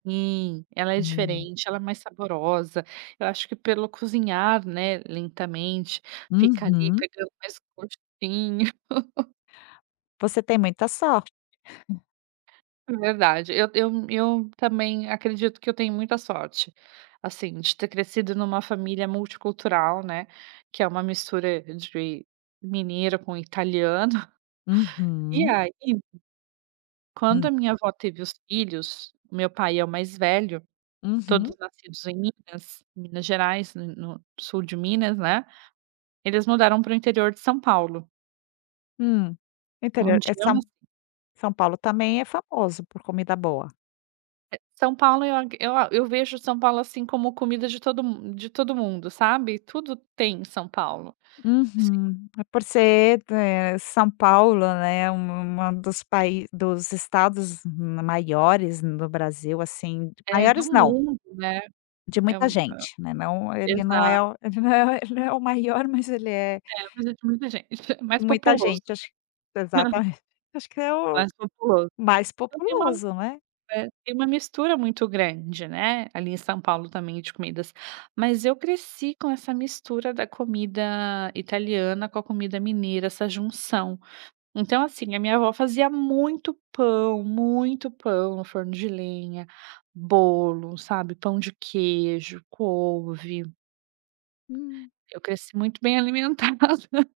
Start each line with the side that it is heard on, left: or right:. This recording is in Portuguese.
right: Sim, ela é
left: Hum.
right: diferente, ela é mais saborosa, eu acho que pelo cozinhar, né, lentamente, fica ali,
left: Uhum.
right: pegando mais gostinho.
left: Você tem muita sor
right: Verdade, eu eu eu também acredito que eu tenho muita sorte, assim, de ter crescido numa família multicultural, né, que é uma mistura de mineiro com italiano. E
left: Uhum.
right: aí quando
left: Hum.
right: a minha avó teve os filhos, meu pai é o mais velho, todos
left: Uhum.
right: nascidos em Minas, Minas Gerais, no no sul de Minas, né. Eles mudaram para o interior de São Paulo.
left: Hum. No interior,
right: Onde
left: é
right: eu
left: São
right: nas
left: São Paulo também é famoso por comida boa.
right: São Paulo, eu ac eu a eu vejo São Paulo, assim, como comida de todo mu de todo mundo, sabe. Tudo tem em São Paulo. Sim.
left: Uhum. Por ser, eh, São Paulo, né, um uma dos paí dos Estados ma maiores no Brasil, assim,
right: Eh, do
left: maiores não
right: mundo, né.
left: de
right: É
left: muita
right: um
left: gente, né, não ele não
right: exa
left: é o ele não é o ele não é o maior, mas ele é
right: É, mas é de muita gente, mais
left: Muita
right: populoso.
left: gente. Acho exatamen acho que é o
right: Mais populoso.
left: mais
right: Então tem uma
left: populoso, né.
right: é. Tem uma mistura muito grande, né, ali em São Paulo, também, de comidas. Mas eu cresci com essa mistura da comida italiana com a comida mineira, essa junção. Então, assim, a minha avó fazia muito pão, muito pão no forno de lenha, bolo, sabe, pão de queijo, couve.
left: Hum.
right: Eu cresci muito bem alimentada.